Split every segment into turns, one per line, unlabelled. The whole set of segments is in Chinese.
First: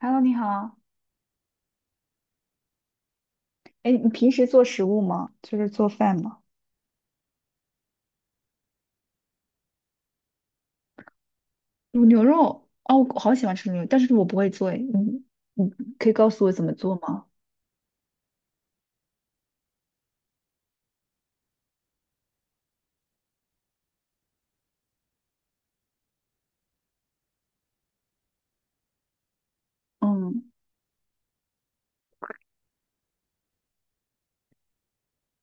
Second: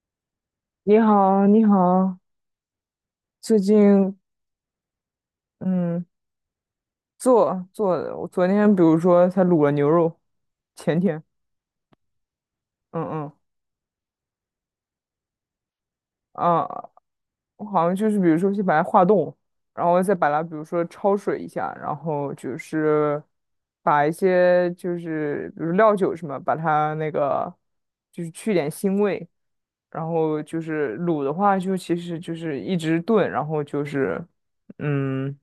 Hello，你好。
你好，你好，最
哎，你
近
平时做食物吗？就是做
嗯
饭吗？
做的，我昨天比如说才卤了牛肉，前天，
卤牛肉，哦，
嗯
我
嗯
好喜欢吃牛肉，但是我不会做诶。你可以告诉我
啊，
怎么做吗？
我好像就是比如说先把它化冻，然后再把它比如说焯水一下，然后就是把一些就是比如料酒什么，把它那个就是去点腥味，然后
嗯，
就是卤的话就其实就是一直炖，然后就是。嗯，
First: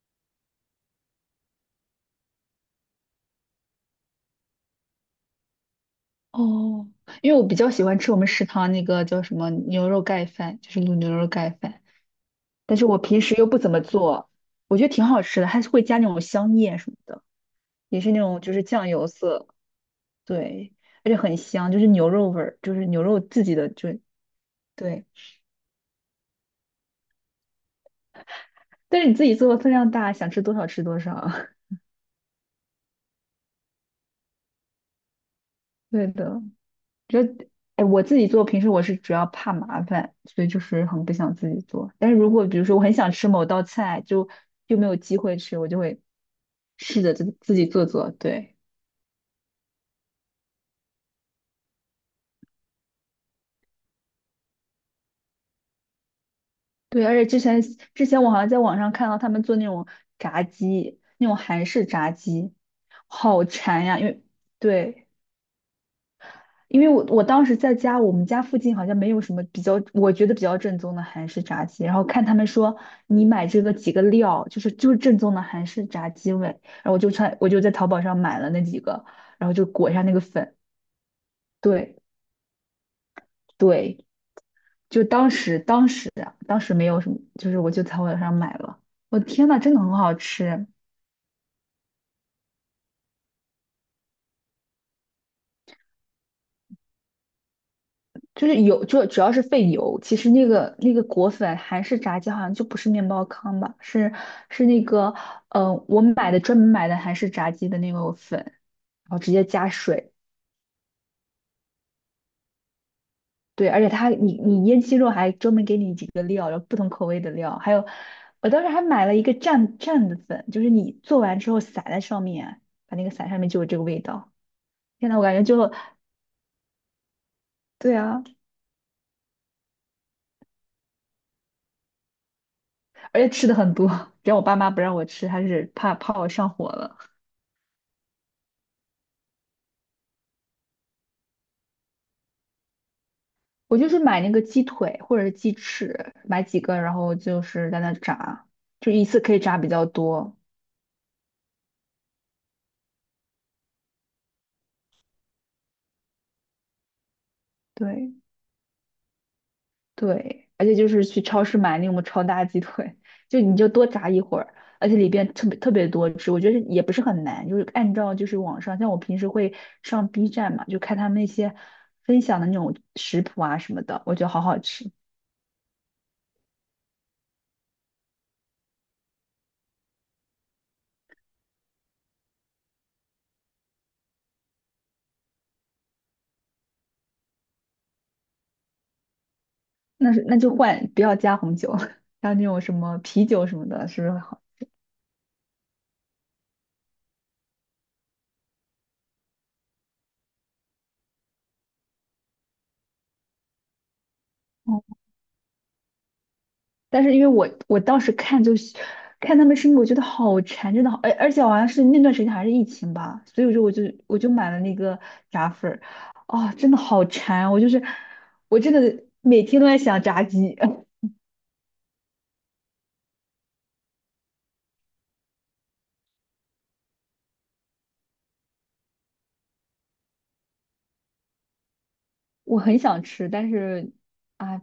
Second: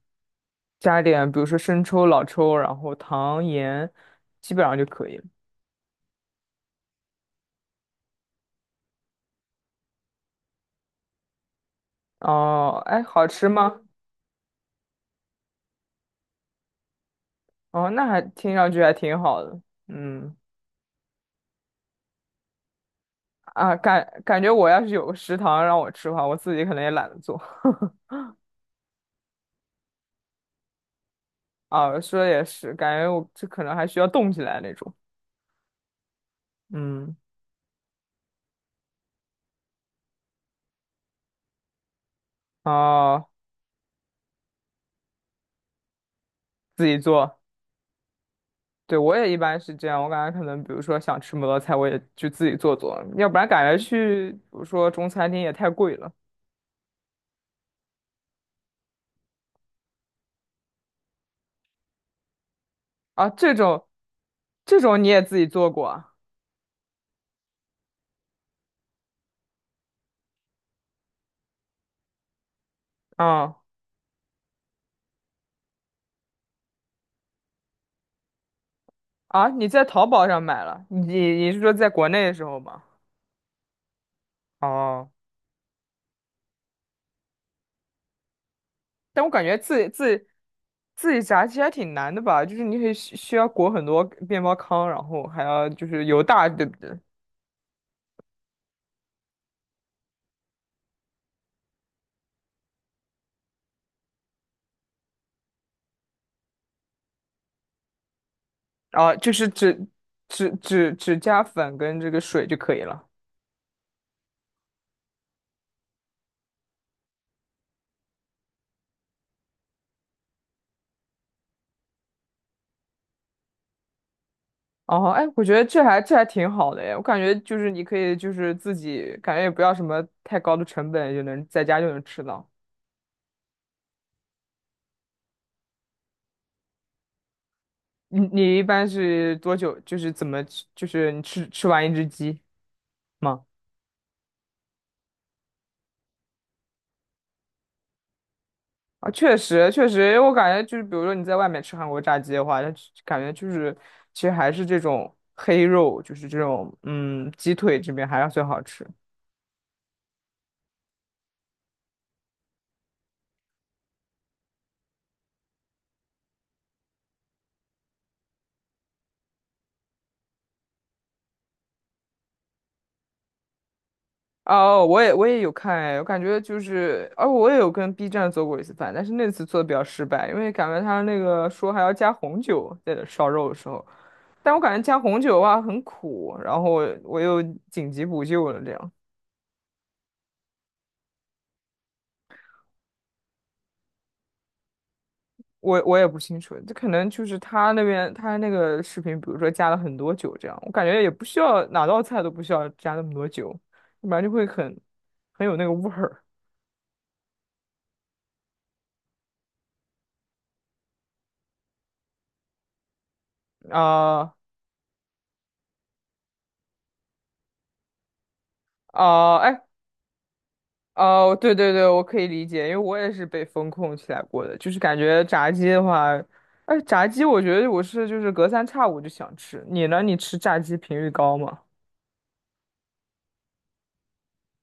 加点比如说生抽、老抽，然后糖、盐，基本上就可以了。
哦，因为我比较喜欢吃我们食堂那个叫什么牛肉盖饭，就是卤牛肉盖饭，但
哦，
是我
哎，
平
好
时又
吃
不怎么
吗？
做，我觉得挺好吃的，还是会加那种香叶什么的，
哦，
也
那
是那
还
种就
听
是
上去
酱
还
油
挺好
色，
的。嗯
对，而且很香，就是牛肉味儿，就是牛肉自己的，就
感觉我要是有
对。
个食堂让我吃的话，我自己可能也懒得做。
但是你自己做的分量大，想吃多少吃多少。
啊，说的也是，感觉我这可能还需要动起来那种。
对的，
嗯，
就得哎，我自己做平时我是主要怕麻烦，所以就是很不想自己做。但是如果比如说我很想
哦，
吃某道菜，就没有机会吃，我就会
自己
试着自
做，
自己做做。对
对，我也一般是这样。我感觉可能，比如说想吃摩托菜，我也就自己做做，要不然感觉去，比如说中餐厅也太贵了
对，而且之前我好像在网上看到他们做那种炸鸡，那种韩式炸鸡，
啊。
好
这
馋
种，
呀！
这种你
对，
也自己做过啊？
因为我当时在家，我们家附近好像没有什么比较，我觉得比较正宗的韩式炸鸡。然后看他们说你买
哦
这个几个料，就是正宗的韩式炸鸡味。然后我就在淘宝上买了那几个，然
啊，
后就
你在
裹一下
淘
那个
宝上
粉。
买了？你是说在
对
国内的时候吗？
对，就
哦，
当时没有什么，就是我就淘宝上买了。我
但我感
天
觉
呐，真
自
的
己
很好
自己
吃。
自己炸鸡还挺难的吧？就是你得需要裹很多面包糠，然后还要就是油大，对不对？
就是油，就主要是费油。其实那个裹粉韩式炸鸡好像就不是面包糠吧，是那个我买的专门买的韩式炸鸡的那个粉，然
啊，
后直
就
接
是
加
只
水。
只只只加粉跟这个水就可以了。
对，而且它你腌鸡肉还专门给你几个料，然后不同口味的料，还有我当时还买了一个蘸蘸的粉，就是你做完之后撒在上面，把那个撒上面就有这个味道。天
哦，
呐，我
哎，
感
我
觉
觉得这还这还挺好的哎，我感觉就是你
对
可以
啊，
就是自己感觉也不要什么太高的成本就能在家就能吃到。
而且吃的很多，只要我爸妈不让我吃，还是怕我上火了。
你一般是多久？就是怎么吃？就是你吃完一只鸡吗？
我就是买那个鸡腿或者是鸡翅，买几个，然后就是在那炸，就一
啊，
次可
确
以炸比
实
较
确实，我
多。
感觉就是，比如说你在外面吃韩国炸鸡的话，它就感觉就是，其实还是这种黑肉，就是这种嗯鸡腿这边
对
还是最好吃。
对，而且就是去超市买那种超大鸡腿，就你就多炸一会儿，而且里边特别特别多汁，我觉得也不是很难，就是按照就是网上，像我平时会上 B 站嘛，就看他们那些分享的那种食谱啊什么的，我觉得好好
哦，
吃。
我也有看哎，我感觉就是，哦，我也有跟 B 站做过一次饭，但是那次做的比较失败，因为感觉他那个说还要加红酒在这烧肉的时候，但我感觉加红酒的话很苦，然后我又紧急补救了这样。
那是那就换，不要加红酒，还有那种什么啤酒什么的，是不是好？
我也不清楚，这可能就是他那边他那个视频，比如说加了很多酒这样，我感觉也不需要哪道菜都不需要加那么多酒，要不然就会很
哦，
很有那个味儿
但是因为我当时看就是看他们吃，我觉得好馋，真的好，而且好像是那段时间还是疫情吧，所以我说我就
啊
买了那个炸粉儿，啊、真的好馋啊，我就是我真的
啊
每天
哎
都在想炸鸡，
哦对对对，我可以理解，因为我也是被风控起来过的，就是感觉炸鸡的话，哎炸鸡我觉得我是就是隔三差五就想吃，你呢？你吃炸鸡频率高吗？
我很想吃，但是啊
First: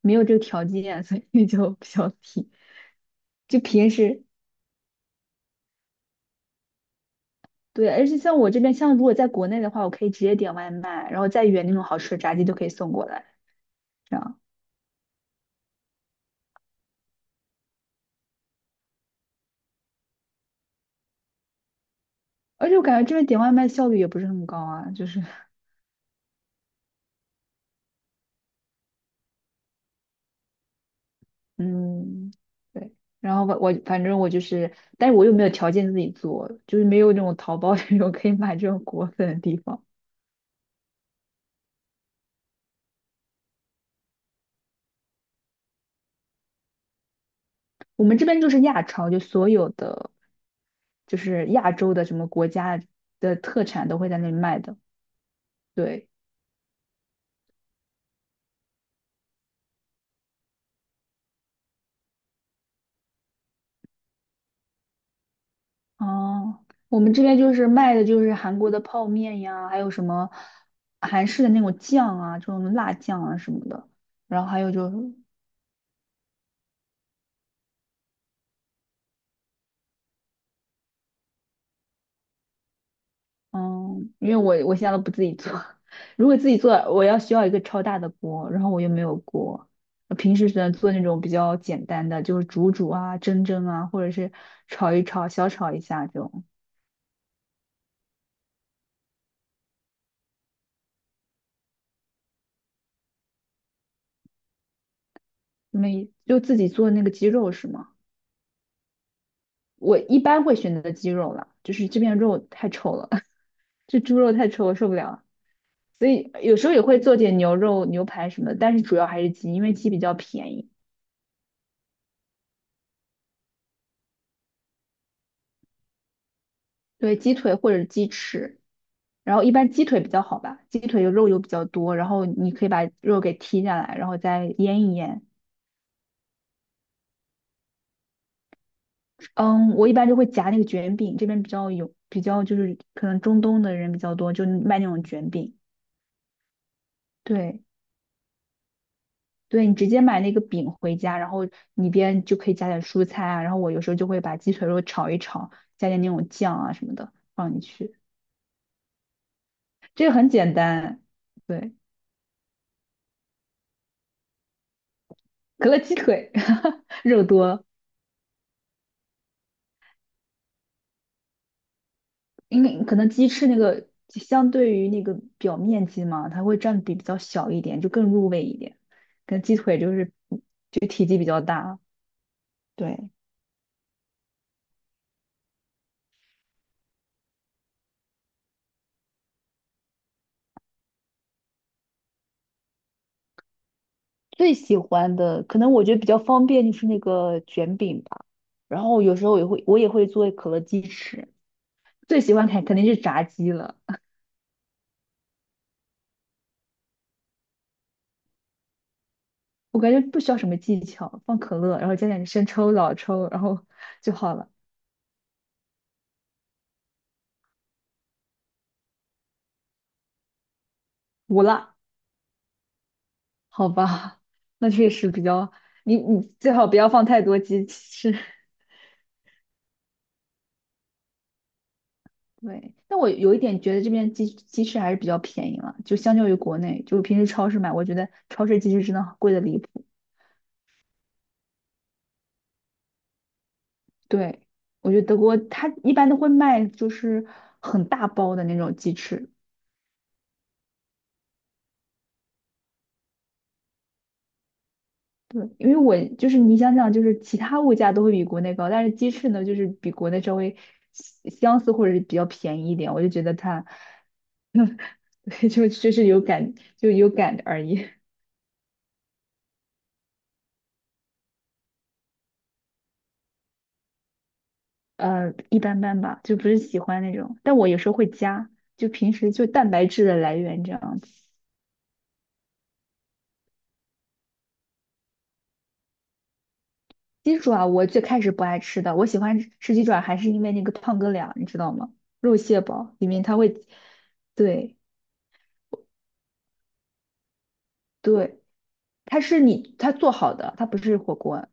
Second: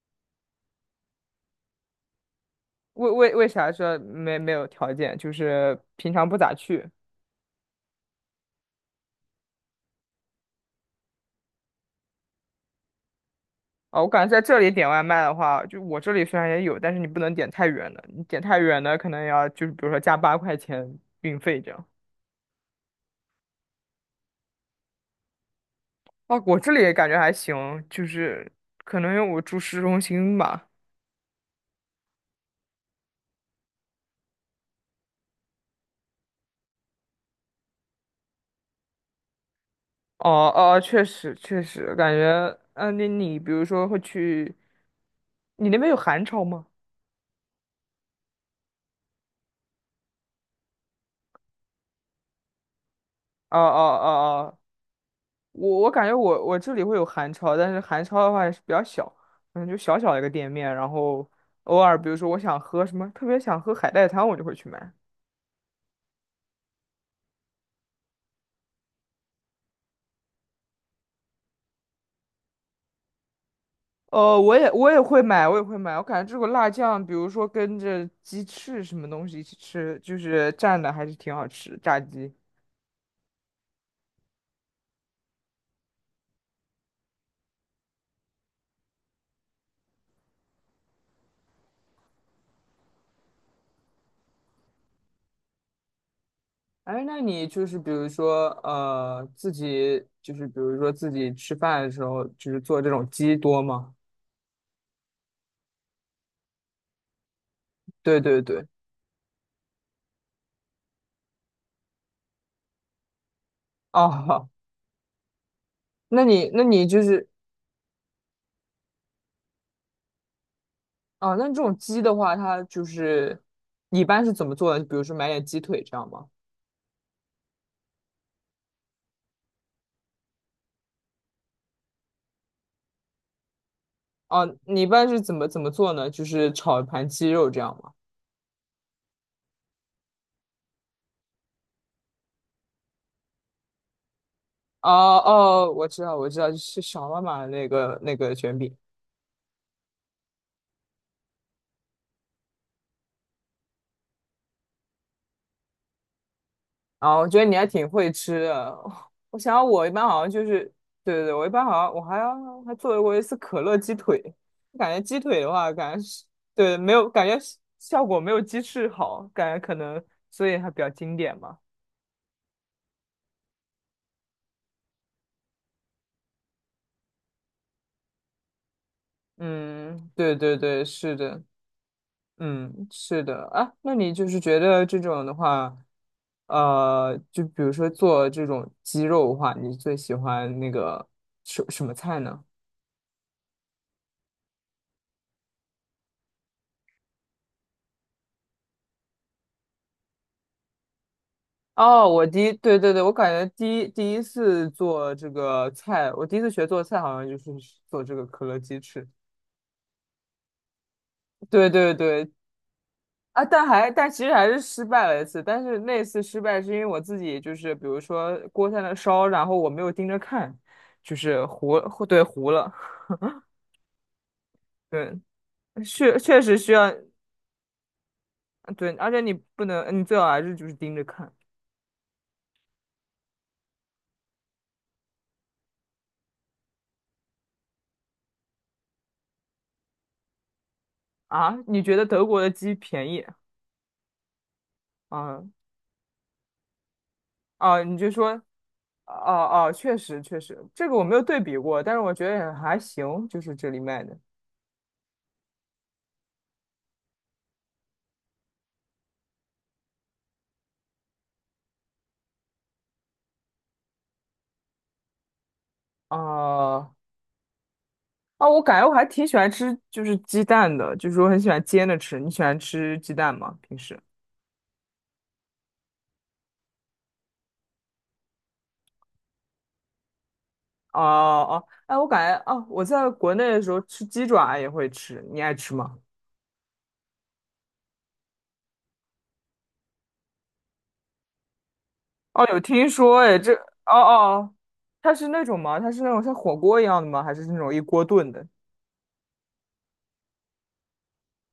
没有这个条件，所以就比较皮，
为为为
就
啥
平
说
时。
没有条件？就是平常不咋去。
对，而且像我这边，像如果在国内的话，我可以直接点外卖，然后再远那种好吃的炸鸡都可以送过来。
哦，我
这
感觉
样。
在这里点外卖的话，就我这里虽然也有，但是你不能点太远的，你点太远的可能要就是比如说加8块钱运费这样。
而且我感觉这边点外卖效率也不是很高啊，就是，
啊，我这里也感觉还行，就是可能因为我住市中心吧。
嗯，对。然后我反正我就是，但是我又没有条件自己做，就是没有那种淘宝 这种可以买这种果粉的地方。
哦哦，确实确实，感觉嗯，你比如说会去，你那边有韩超吗？
我们这边就是亚超，就所有的就是亚洲的什么国家的
哦哦
特产都
哦
会在那里
哦
卖的。
我感
对，
觉我这里会有韩超，但是韩超的话也是比较小，嗯，就小小一个店面，然后偶尔比如说我想喝什么，特别想喝海带汤，我就会去买。
哦，我们这边就是卖的就是韩国的泡面呀，还有什么韩式的那种酱啊，这种辣酱啊什么的。
哦，
然后
我
还
也
有就
我
是
也会买，我也会买。我感觉这个辣酱，比如说跟着鸡翅什么东西一起吃，就是蘸的还是挺好吃，炸鸡。
嗯，因为我现在都不自己做，如果自己做，我需要一个超大的锅，然后我又没有锅，我平时只能做那种比较简单的，就是煮煮啊、蒸蒸啊，或者是炒一炒、小炒一下这种。
哎，那你就是比如说自己就是比如说自己吃饭的时候，就是做这种鸡多吗？
没，就自己做那个鸡肉是吗？
对对对。
我一般会选择鸡肉了，就是这边肉太臭了，这猪肉太
哦，
臭，我受不了。所
那
以
你
有
那
时候也
你
会
就
做
是
点牛肉、牛排什么的，但是主要还是鸡，因为鸡比较便宜。
哦，那这种鸡的话，它就是你一般是怎么做呢？比如说买点鸡腿这样吗？
对，鸡腿或者鸡翅。然后一般鸡腿比较好吧，鸡腿肉油比较多，然后你可以把肉给剔下来，然后再
哦、你
腌
一
一
般是
腌。
怎么做呢？就是炒一盘鸡肉这样吗？
嗯，我一般就会夹那个卷饼，这边比较有，比较就是可能中东的人比较多，就卖那
哦
种卷饼。
哦，我知道我知道，就是小妈妈的
对，
那个卷饼
对你直接买那个饼回家，然后里边就可以加点蔬菜啊，然后我有时候就会把鸡腿肉炒一炒，加点那种酱啊什么的
啊，我觉得
放
你
进
还挺
去，
会吃的。我想我一般
这个
好
很
像就
简
是，
单。
对对对，我一般好
对，
像我还要还做过一次可乐鸡腿，感觉鸡腿的
可
话，
乐鸡
感觉是
腿，
对没有
肉
感觉
多。
效果没有鸡翅好，感觉可能所以还比较经典吧。
因为可能鸡翅那个相对于那个表面积嘛，它会占比比较小一点，就更入味一点。跟鸡腿就
嗯，
是
对对对，
体
是
积比较
的，
大，
嗯，
对，
是的啊。那你就是觉得这种的话，就比如说做这种鸡肉的话，你最喜欢那个什么菜呢？
最喜欢的，可能我觉得比较方便就是那个卷饼吧，然后有时候我也会做可乐鸡翅。
哦，
最
我
喜
第
欢
一，
肯肯
对
定
对
是
对，我
炸
感觉
鸡了。
第一次做这个菜，我第一次学做菜好像就是做这个可乐鸡翅。
我感觉不需要什么技巧，放可
对
乐，然
对
后加点
对，
生抽、老抽，然
啊，
后
但还但
就
其实
好
还
了，
是失败了一次，但是那次失败是因为我自己就是比如说锅在那烧，然后我没有盯着看，就
无
是
辣，
糊了，
好吧？那确实
对，
比较，你
确
你
确
最
实
好
需
不要
要
放太多鸡翅。
对，而且你不能，你最好还是就是盯着看
对，但我有一点觉得这边鸡翅还是比较便宜了，就相较于国内，就平时超市买，我觉得超市鸡翅真的贵的离谱。
啊。你觉得德国的鸡便宜
对，我觉得德国
啊？
它一般都会卖就是很
你
大
就说
包的那种鸡翅。
哦哦，确实确实，这个我没有对比过，但是我觉得也还行，就是这里卖的
对，因为我就是你想想，就是其他物价都会比国内高，但是鸡翅呢，就是比国内稍微相相似或者是比较便宜一点，我就觉得它，对就是有感就
啊。
有感而已。
啊，我感觉我还挺喜欢吃，就是鸡蛋的，就是我很喜欢煎着吃。你喜欢吃鸡蛋吗？平时？
一般般吧，就不是喜欢那种。但我有时候会加，就平时就蛋白质的来源这
哦
样子。
哦，哎，我感觉哦，我在国内的时候吃鸡爪也会吃，你爱吃吗？
鸡爪我最开始不爱吃的，我喜欢吃鸡爪还是因为那个胖哥俩，你知道吗？肉
哦，有
蟹
听
煲里
说
面它
哎，这
会，
哦哦，
对
它是那种吗？它是那种像火锅一样的吗？还是那种一锅炖
对，
的？
它是你它做好的，它不是火锅，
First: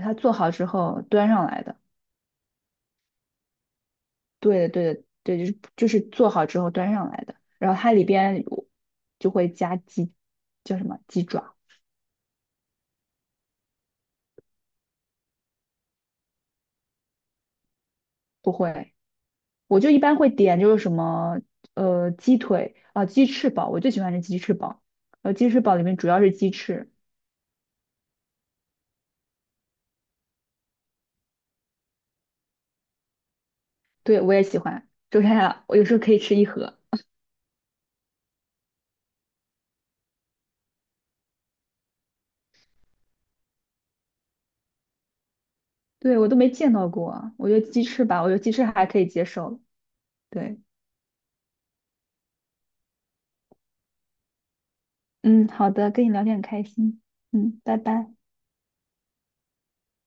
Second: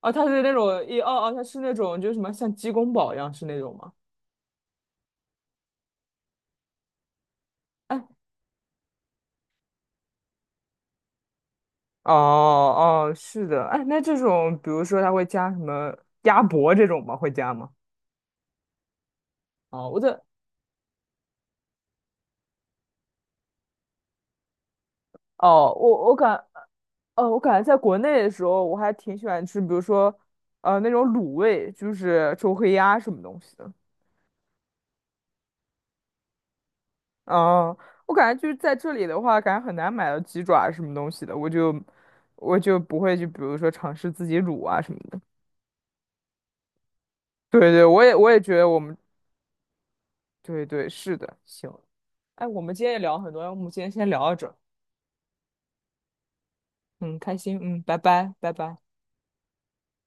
哦，它
做
是
好
那
之
种一
后
哦
端
哦，它
上
是
来
那
的。
种就是什么像鸡公煲一样是那种吗？
对的对的对，就是做好之后端上来的。然后它
哎，
里边有就会加鸡，叫什么鸡爪？
哦哦，是的，哎，那这种比如说它会加什么鸭脖这种吗？会加吗？
不会。我
哦，
就一
我
般
在。
会点就是什么鸡腿啊、鸡翅堡，我最喜欢是鸡翅堡。鸡翅
哦，
堡里面主要是鸡翅，
我感觉在国内的时候，我还挺喜欢吃，比如说，那种卤味，就是周黑鸭什么东西的。
对我也喜欢。就 是它我有时候可以吃一盒，
嗯，我感觉就是在这里的话，感觉很难买到鸡爪什么东西的，我就不会去，比如说尝试自己卤啊什么的。
对我都没见到过。我觉得
对
鸡
对，我
翅
也
吧，我
我
觉得
也
鸡
觉
翅
得我
还
们
可以接受。对，
对对是的，行。哎，我们今天也聊了很多，要不我们今天先聊到这儿
嗯，好的，跟你聊天很开心，
嗯，开心，
嗯，拜
嗯，拜
拜。
拜，拜拜。